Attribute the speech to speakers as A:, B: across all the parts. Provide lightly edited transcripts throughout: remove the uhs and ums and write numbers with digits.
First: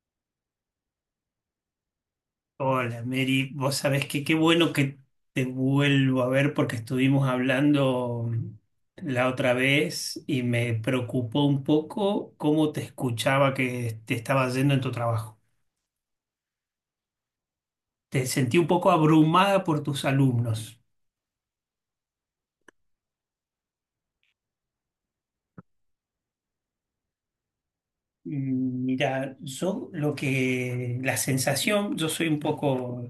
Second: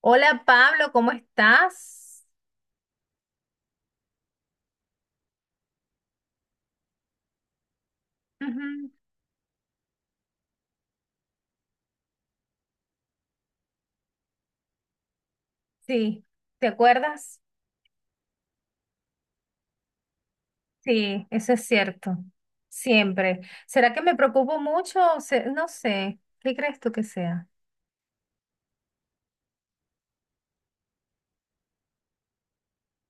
A: Hola Pablo, ¿cómo estás?
B: Hola Mary, vos sabés que qué bueno que te vuelvo a ver porque estuvimos hablando
A: Ujú.
B: la otra vez y me preocupó un poco cómo te escuchaba que te estaba yendo en tu trabajo.
A: Sí, ¿te acuerdas?
B: Te sentí un poco abrumada por tus alumnos.
A: Sí, eso es cierto. Siempre. ¿Será que me preocupo mucho? No sé. ¿Qué crees tú que sea?
B: Mira, la sensación, yo soy un poco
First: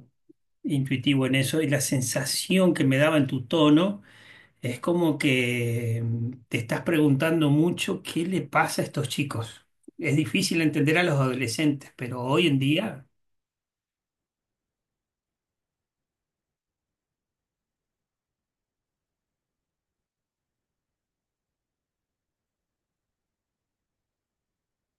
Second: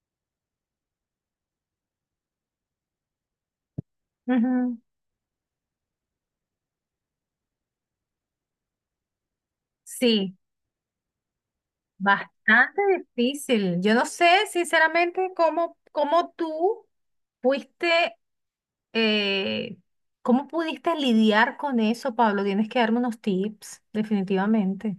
B: intuitivo en eso y la sensación que me daba en tu tono.
A: Ujú.
B: Es como que te estás preguntando mucho qué le pasa a estos chicos. Es
A: Sí,
B: difícil entender a los adolescentes, pero hoy en
A: bastante
B: día,
A: difícil. Yo no sé, sinceramente, cómo tú fuiste, eh, cómo pudiste lidiar con eso, Pablo. Tienes que darme unos tips, definitivamente.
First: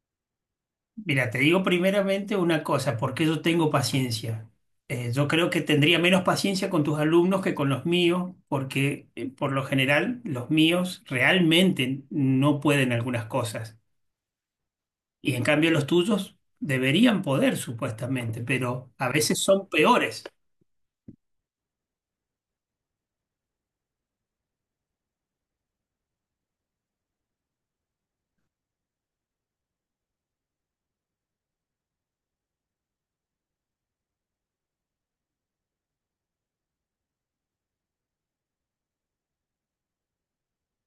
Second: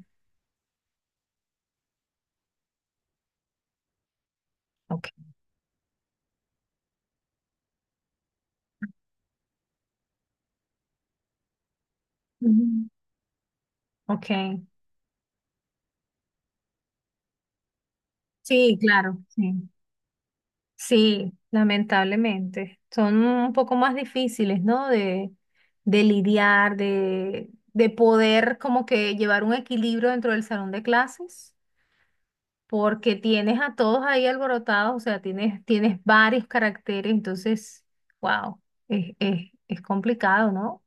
B: mira, te digo primeramente una cosa, porque yo tengo paciencia.
A: Ok.
B: Yo creo que tendría menos paciencia con tus alumnos que con los míos, porque por lo general los míos realmente no
A: Ujú.
B: pueden algunas cosas.
A: Ok.
B: Y en cambio los tuyos deberían poder, supuestamente,
A: Sí,
B: pero a
A: claro,
B: veces
A: sí.
B: son peores.
A: Sí, lamentablemente. Son un poco más difíciles, ¿no? De lidiar, de poder como que llevar un equilibrio dentro del salón de clases, porque tienes a todos ahí alborotados, o sea, tienes varios caracteres, entonces, wow, es complicado, ¿no?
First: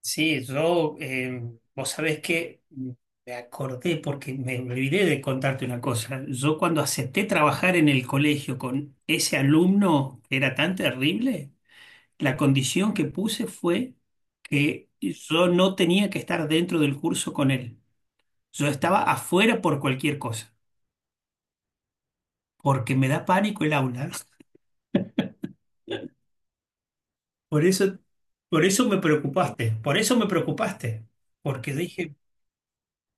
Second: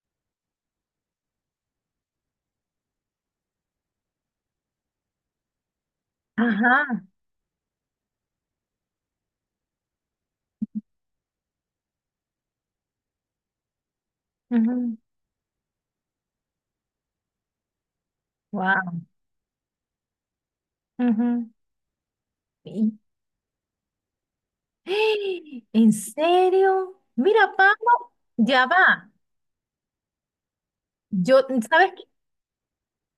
B: Sí, yo, vos sabés que me acordé porque me olvidé de contarte una cosa. Yo cuando
A: Ajá.
B: acepté trabajar en el colegio con ese alumno que era tan terrible, la condición que puse fue que yo no tenía que estar dentro del curso con él. Yo estaba
A: Wow.
B: afuera por cualquier cosa, porque me da pánico el aula.
A: ¿En serio? Mira,
B: Por eso,
A: Pablo,
B: por
A: ya
B: eso me
A: va.
B: preocupaste, por eso me preocupaste,
A: Yo,
B: porque
A: ¿sabes qué?
B: dije,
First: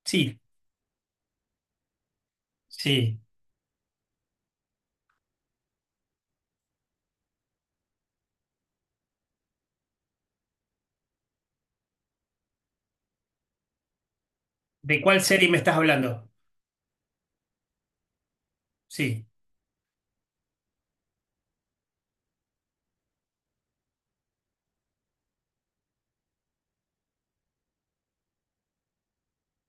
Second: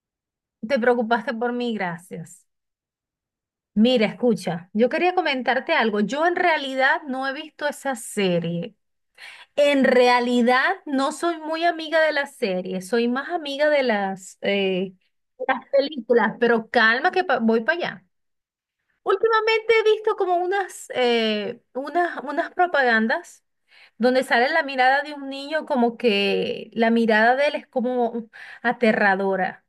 B: sí,
A: Te preocupaste por mí, gracias.
B: sí,
A: Mira, escucha, yo quería comentarte algo. Yo en realidad no he visto esa serie. En realidad no soy muy amiga de la serie, soy más amiga de
B: ¿de cuál
A: de
B: serie me
A: las
B: estás hablando?
A: películas, pero calma que voy para allá.
B: Sí,
A: Últimamente he visto como unas propagandas donde sale la mirada de un niño como que la mirada de él es como aterradora.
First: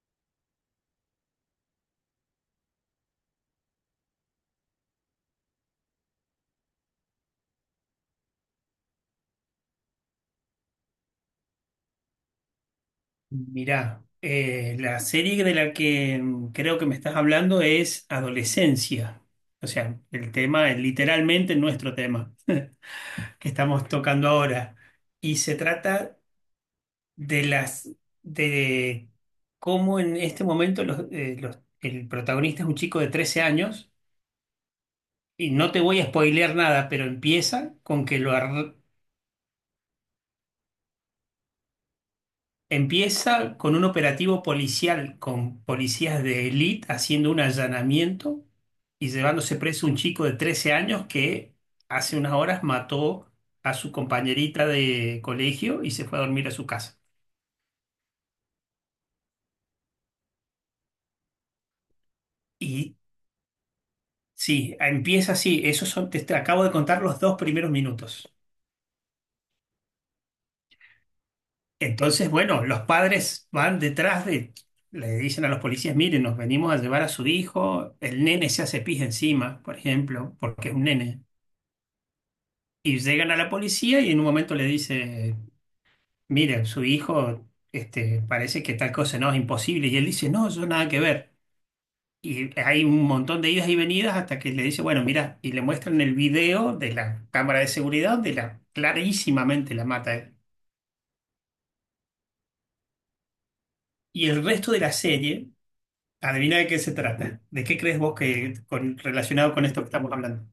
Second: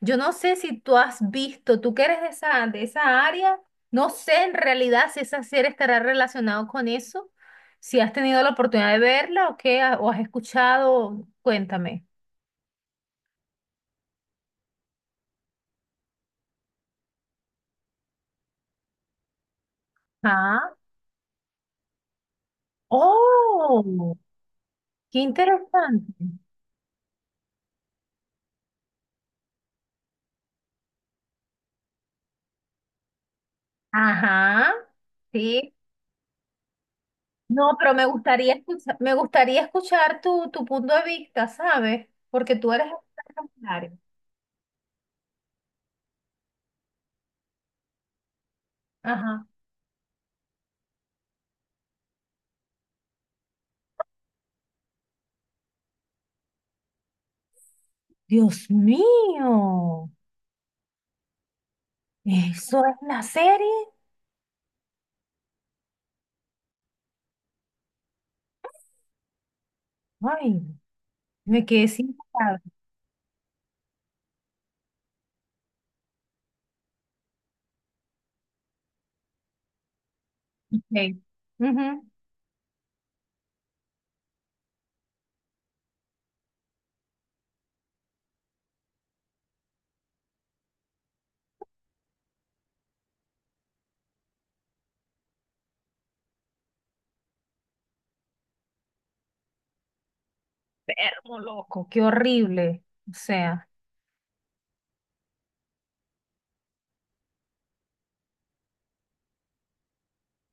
A: Yo no sé si tú has visto, tú que eres de de esa área, no sé en realidad si esa serie estará relacionado con eso, si has tenido la oportunidad de verla o qué, o has escuchado, cuéntame.
B: mirá, la serie de la que creo que me estás hablando es Adolescencia. O sea, el tema
A: Ah,
B: es literalmente nuestro tema que estamos
A: oh,
B: tocando ahora.
A: qué
B: Y se
A: interesante.
B: trata de las de cómo en este momento el protagonista es un chico de 13 años.
A: Ajá,
B: Y no
A: sí.
B: te voy a spoilear nada, pero
A: No, pero me gustaría escuchar tu punto de vista, ¿sabes? Porque tú eres experta en
B: empieza
A: el
B: con un
A: área.
B: operativo policial con policías de élite haciendo un allanamiento y
A: Ajá.
B: llevándose preso un chico de 13 años que hace unas horas mató a su compañerita de colegio y se fue a dormir a su casa.
A: Dios mío, ¿eso es
B: Y
A: la serie?
B: sí, empieza así. Esos son, te acabo de contar los dos primeros minutos.
A: Ay, me quedé sin
B: Entonces,
A: palabras.
B: bueno, los padres van detrás de, le dicen a los policías, miren, nos venimos a llevar a su hijo. El nene se hace pis encima, por ejemplo, porque es un
A: Ok.
B: nene.
A: Ujú.
B: Y llegan a la policía y en un momento le dice, mire, su hijo, este, parece que tal cosa no es imposible. Y él dice, no, yo nada que ver. Y hay un montón de idas y venidas hasta que le dice, bueno, mira, y le muestran el video de la cámara de seguridad de la clarísimamente la mata él.
A: Enfermo, loco, qué horrible. O sea,
B: Y el resto de la serie, adivina de qué se trata. ¿De qué crees vos que relacionado con esto que estamos hablando?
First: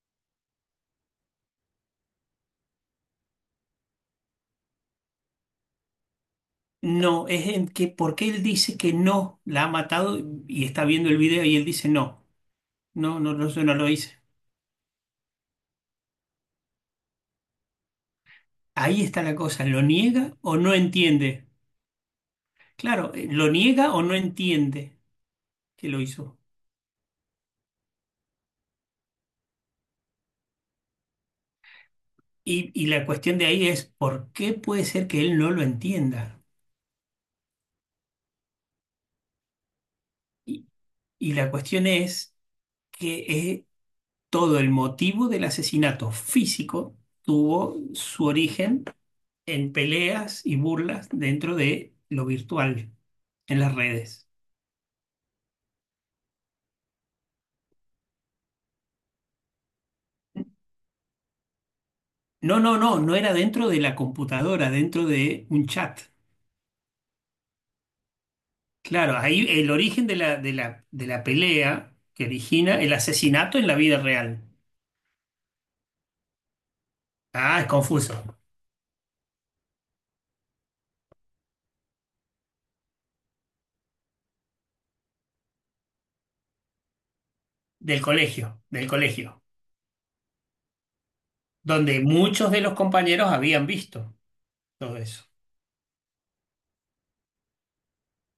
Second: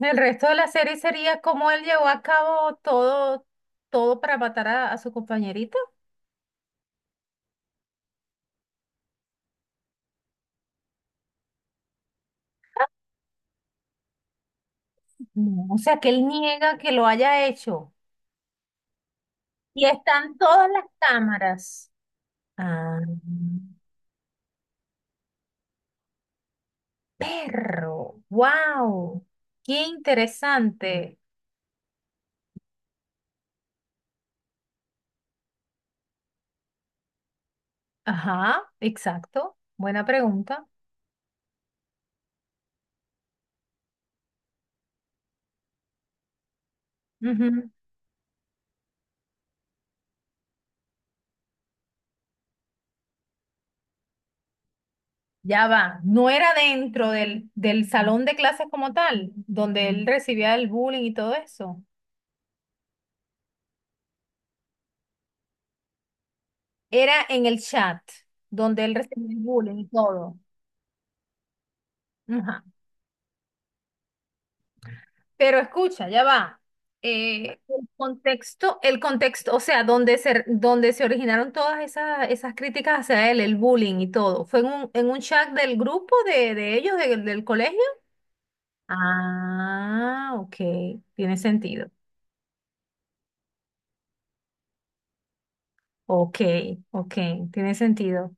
A: el resto de la serie sería cómo él llevó a cabo todo, todo para matar a su compañerita.
B: No, es en que porque él dice que no la ha matado y está viendo el video y él dice no, no, no, no, yo no lo hice.
A: No, o sea, que él niega que lo haya hecho.
B: Ahí está la cosa, ¿lo
A: Y están
B: niega o
A: todas
B: no
A: las
B: entiende?
A: cámaras. Ah,
B: Claro, lo niega o no entiende que lo hizo.
A: perro, wow, qué interesante.
B: Y la cuestión de ahí es, ¿por qué puede ser que él no lo entienda?
A: Ajá, exacto. Buena pregunta.
B: Y, y la cuestión es que todo el motivo del asesinato físico tuvo su origen en peleas y burlas dentro de lo virtual, en las redes.
A: Ya va, no era dentro del salón de clases como tal, donde él recibía el bullying y todo eso.
B: No, no, no, no era dentro de la computadora, dentro de un chat.
A: Era en el chat, donde él
B: Claro,
A: recibía el
B: ahí el
A: bullying y
B: origen de
A: todo.
B: la, de la, de la pelea que
A: Ajá.
B: origina el asesinato en la vida real.
A: Pero escucha, ya va.
B: Ah, es confuso.
A: El contexto, o sea, donde se originaron todas esas críticas hacia él, el bullying y todo, ¿fue en en un chat del grupo de ellos, del colegio?
B: Del colegio,
A: Ah, ok, tiene sentido.
B: donde muchos de los compañeros habían visto todo eso.
A: Ok, ok, tiene sentido.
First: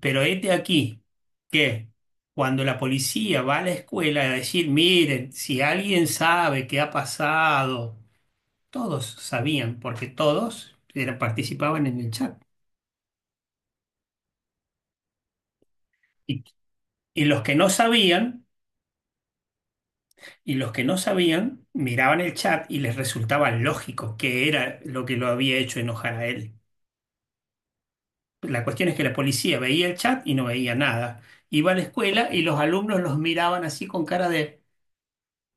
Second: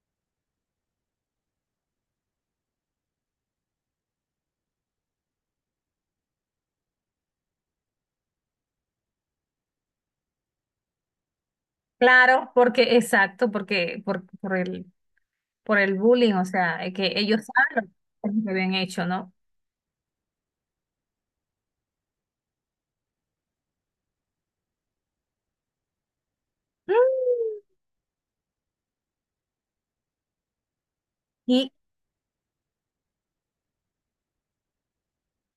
B: Pero este aquí que cuando la policía va a la escuela a decir, miren, si alguien sabe qué ha pasado, todos sabían, porque todos participaban en el chat.
A: Claro, porque, exacto, por el bullying,
B: Y,
A: o sea, que
B: y
A: ellos
B: los que no
A: saben lo
B: sabían
A: que habían hecho, ¿no?
B: Y los que no sabían miraban el chat y les resultaba lógico que era lo que lo había hecho enojar a él.
A: Mm.
B: La cuestión es que la policía veía el chat y no veía nada.
A: Y
B: Iba a la escuela y los alumnos los miraban así con cara de...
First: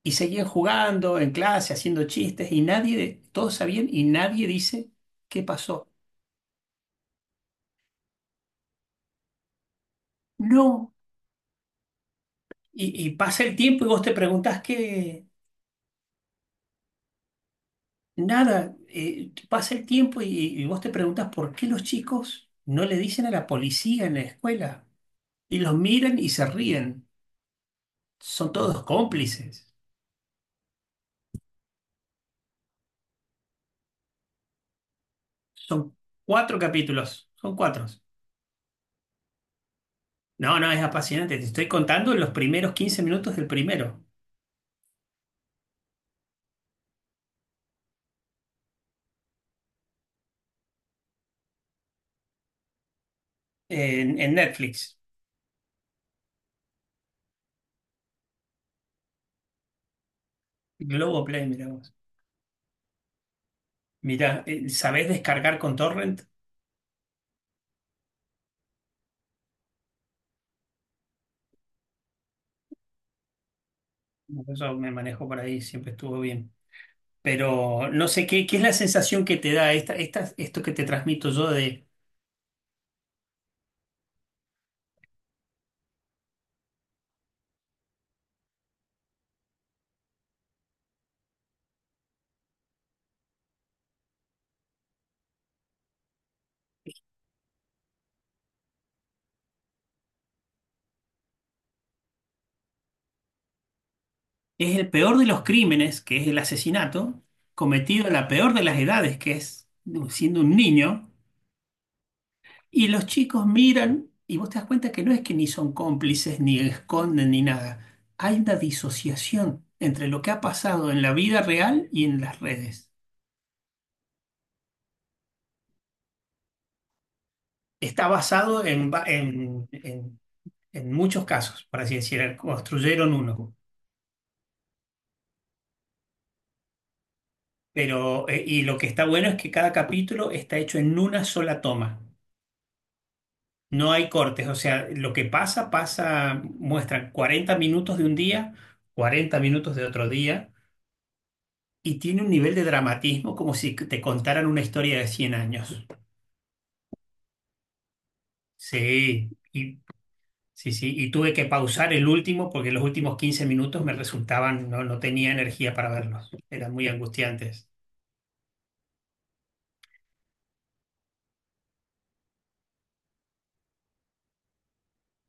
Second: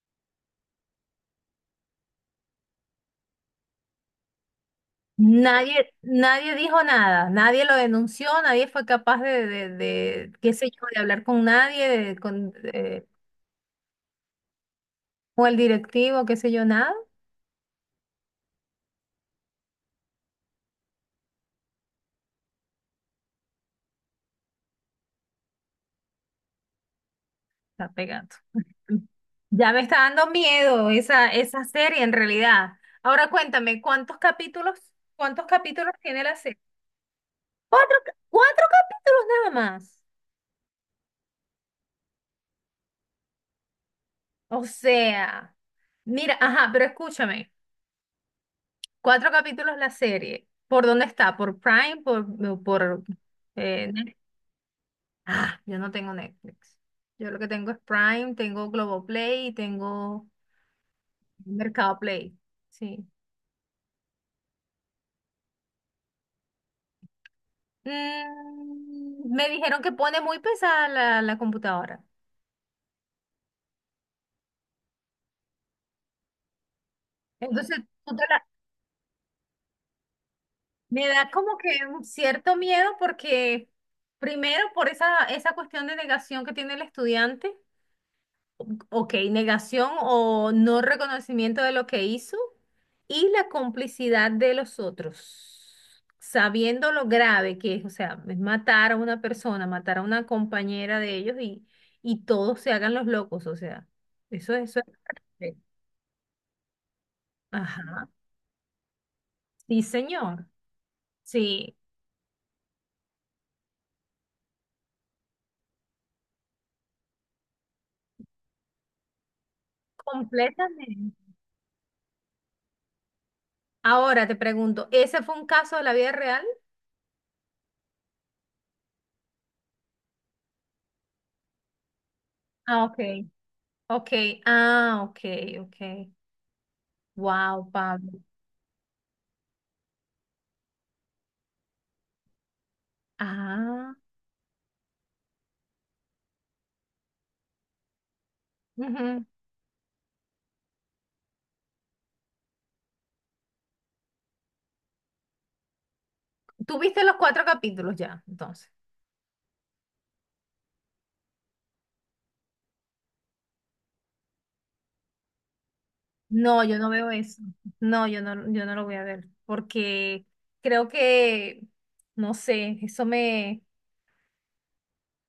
B: Y seguían jugando en clase, haciendo chistes y nadie, todos sabían y nadie dice qué pasó.
A: nadie, nadie dijo nada, nadie lo denunció, nadie fue capaz de qué sé yo,
B: No.
A: de hablar con nadie,
B: Y pasa el tiempo y vos te preguntás qué...
A: con el directivo, qué sé yo, nada.
B: Nada. Pasa el tiempo y vos te preguntás por qué los chicos no le dicen a la policía en la escuela. Y los miran y se ríen.
A: Está pegando.
B: Son todos cómplices.
A: Ya me está dando miedo esa serie en realidad. Ahora cuéntame, ¿cuántos capítulos
B: Son
A: tiene la serie?
B: cuatro capítulos. Son cuatro.
A: Cuatro, cuatro capítulos nada más.
B: No, no, es apasionante. Te estoy contando los primeros 15 minutos del primero
A: O sea, mira, ajá, pero escúchame, cuatro capítulos la serie. ¿Por dónde está? ¿Por Prime? Por ¿eh, Net-?
B: en Netflix.
A: Ah, yo no tengo Netflix. Yo lo que tengo es Prime, tengo Globoplay y tengo
B: Globoplay, mirá vos.
A: Mercado Play. Sí.
B: Mirá, ¿sabés descargar con torrent?
A: Mm, me dijeron que pone muy pesada la computadora.
B: Eso me manejo por ahí, siempre estuvo bien.
A: Entonces,
B: Pero no sé qué es la sensación que te da esto que te
A: me
B: transmito
A: da
B: yo
A: como que
B: de
A: un cierto miedo porque, primero, por esa cuestión de negación que tiene el estudiante, ok, negación o no reconocimiento de lo que hizo, y la complicidad de los otros, sabiendo lo grave que es, o sea, es matar a una persona, matar a una compañera de ellos y todos se hagan los locos, o sea,
B: es
A: eso
B: el peor de los
A: es...
B: crímenes, que es el asesinato,
A: Ajá,
B: cometido a la peor de las edades, que es
A: sí,
B: siendo
A: señor,
B: un niño.
A: sí,
B: Y los chicos miran y vos te das cuenta que no es que ni son cómplices, ni esconden, ni nada. Hay una disociación entre lo que ha pasado en la
A: completamente.
B: vida real y en las redes.
A: Ahora te pregunto, ¿ese fue un caso de la vida real?
B: Está basado en, en muchos casos, por así decir,
A: Ah, ok.
B: construyeron uno.
A: Ok, ah, ok, ok. Wow, Pablo.
B: Pero, y lo que está bueno es que cada capítulo está hecho en una sola toma. No
A: Ah,
B: hay cortes, o sea, lo que pasa, pasa, muestran 40 minutos de un día,
A: ujú.
B: 40 minutos de otro día. Y tiene un nivel de dramatismo como si te contaran una historia de 100 años.
A: ¿Tú viste los cuatro capítulos ya, entonces?
B: Sí, sí, sí. Y tuve que pausar el último porque los últimos 15 minutos me resultaban, no, no tenía energía para verlos.
A: No,
B: Eran
A: yo
B: muy
A: no veo eso.
B: angustiantes.
A: No, yo no lo voy a ver, porque creo que, no sé, eso me...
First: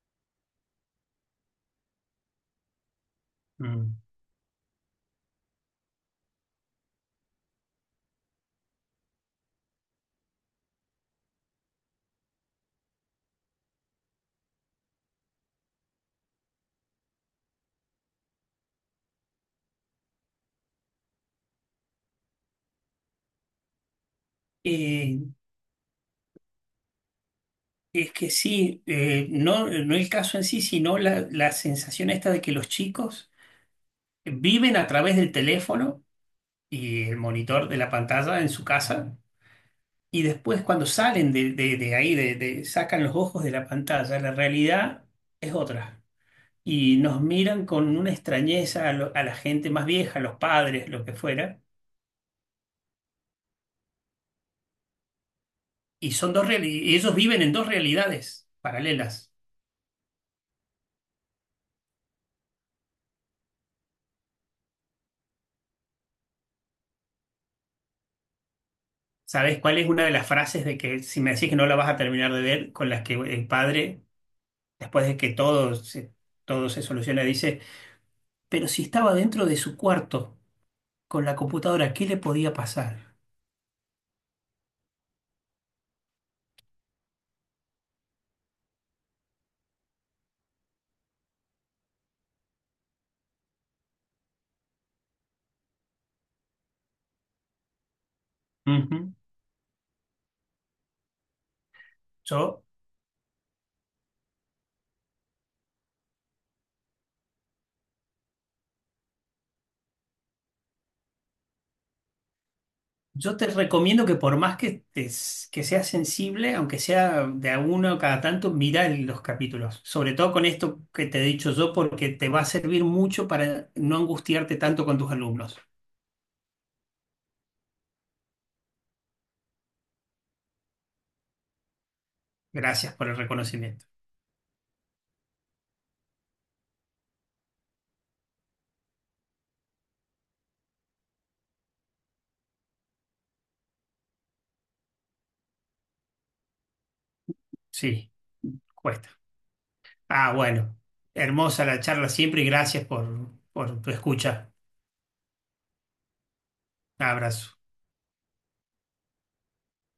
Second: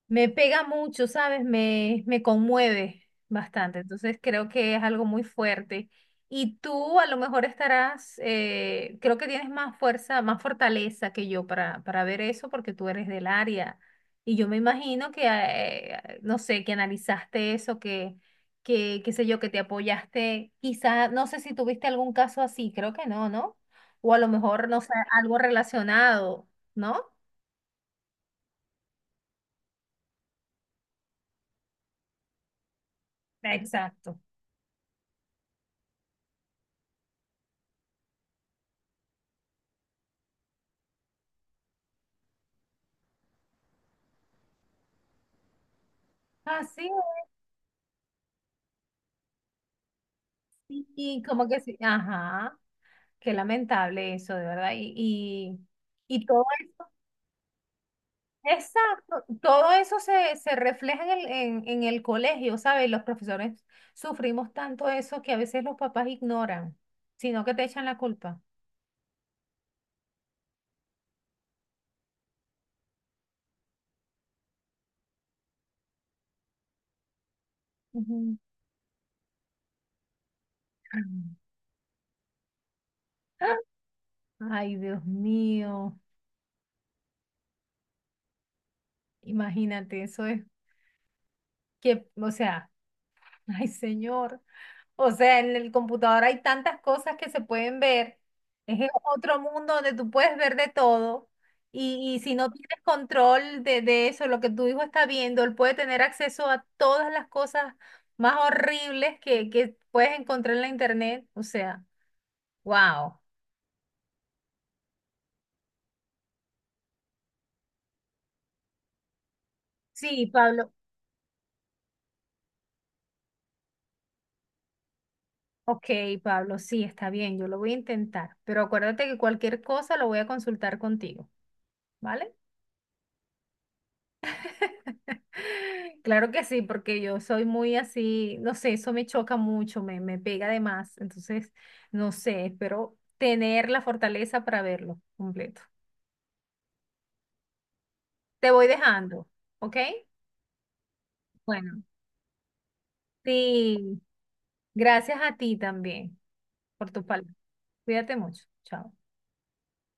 A: Me pega mucho, ¿sabes? Me conmueve bastante.
B: Mm.
A: Entonces creo que es algo muy fuerte. Y tú a lo mejor estarás, creo que tienes más fuerza, más fortaleza que yo para ver eso porque tú eres del área. Y yo me imagino que, no sé, que analizaste eso, qué sé yo, que te apoyaste. Quizá, no sé si tuviste algún caso así, creo que no, ¿no? O a lo mejor, no sé,
B: Eh,
A: algo relacionado, ¿no?
B: es que sí, no, no el caso en sí, sino la sensación esta de que los chicos
A: Exacto.
B: viven a través del teléfono y el monitor de la pantalla en su casa. Y después cuando salen de ahí, sacan los ojos de la pantalla, la realidad es otra.
A: Así.
B: Y nos miran con una extrañeza a la gente más vieja, los padres, lo que
A: Y como que
B: fuera.
A: sí, ajá, qué lamentable eso, de verdad. Y, y,
B: Y
A: y todo eso,
B: ellos viven en dos realidades
A: exacto,
B: paralelas.
A: todo eso se, se refleja en en el colegio, ¿sabes? Los profesores sufrimos tanto eso que a veces los papás ignoran, sino que te echan la culpa.
B: ¿Sabes cuál es una de las frases de que si me decís que no la vas a terminar de ver, con las que el padre, después de que todo se soluciona, dice,
A: Ujú.
B: pero si estaba dentro de su cuarto con la computadora, ¿qué le podía pasar?
A: Ay, Dios mío, imagínate, eso es que, o sea, ay, señor. O sea, en el computador hay tantas cosas que se pueden ver. Es
B: Ujú.
A: otro mundo donde tú puedes ver de todo. Y si no
B: Yo
A: tienes control de eso, lo que tu hijo está viendo, él puede tener acceso a todas las cosas más horribles que puedes encontrar en la internet. O sea, wow.
B: Yo te recomiendo que por más que seas sensible, aunque sea de a uno cada tanto, mira los capítulos. Sobre
A: Sí,
B: todo con
A: Pablo.
B: esto que te he dicho yo, porque te va a servir mucho para no angustiarte tanto con tus alumnos.
A: Ok, Pablo, sí, está bien, yo lo voy a intentar. Pero acuérdate que cualquier cosa lo voy a consultar contigo, ¿vale?
B: Gracias por el reconocimiento.
A: Claro que sí, porque yo soy muy así, no sé, eso me choca mucho, me pega de más. Entonces, no sé, espero tener la fortaleza para verlo completo.
B: Sí,
A: Te voy
B: cuesta.
A: dejando, ¿ok?
B: Ah, bueno. Hermosa la
A: Bueno.
B: charla siempre y gracias por tu
A: Sí,
B: escucha.
A: gracias a ti también por tus palabras.
B: Abrazo.
A: Cuídate mucho. Chao.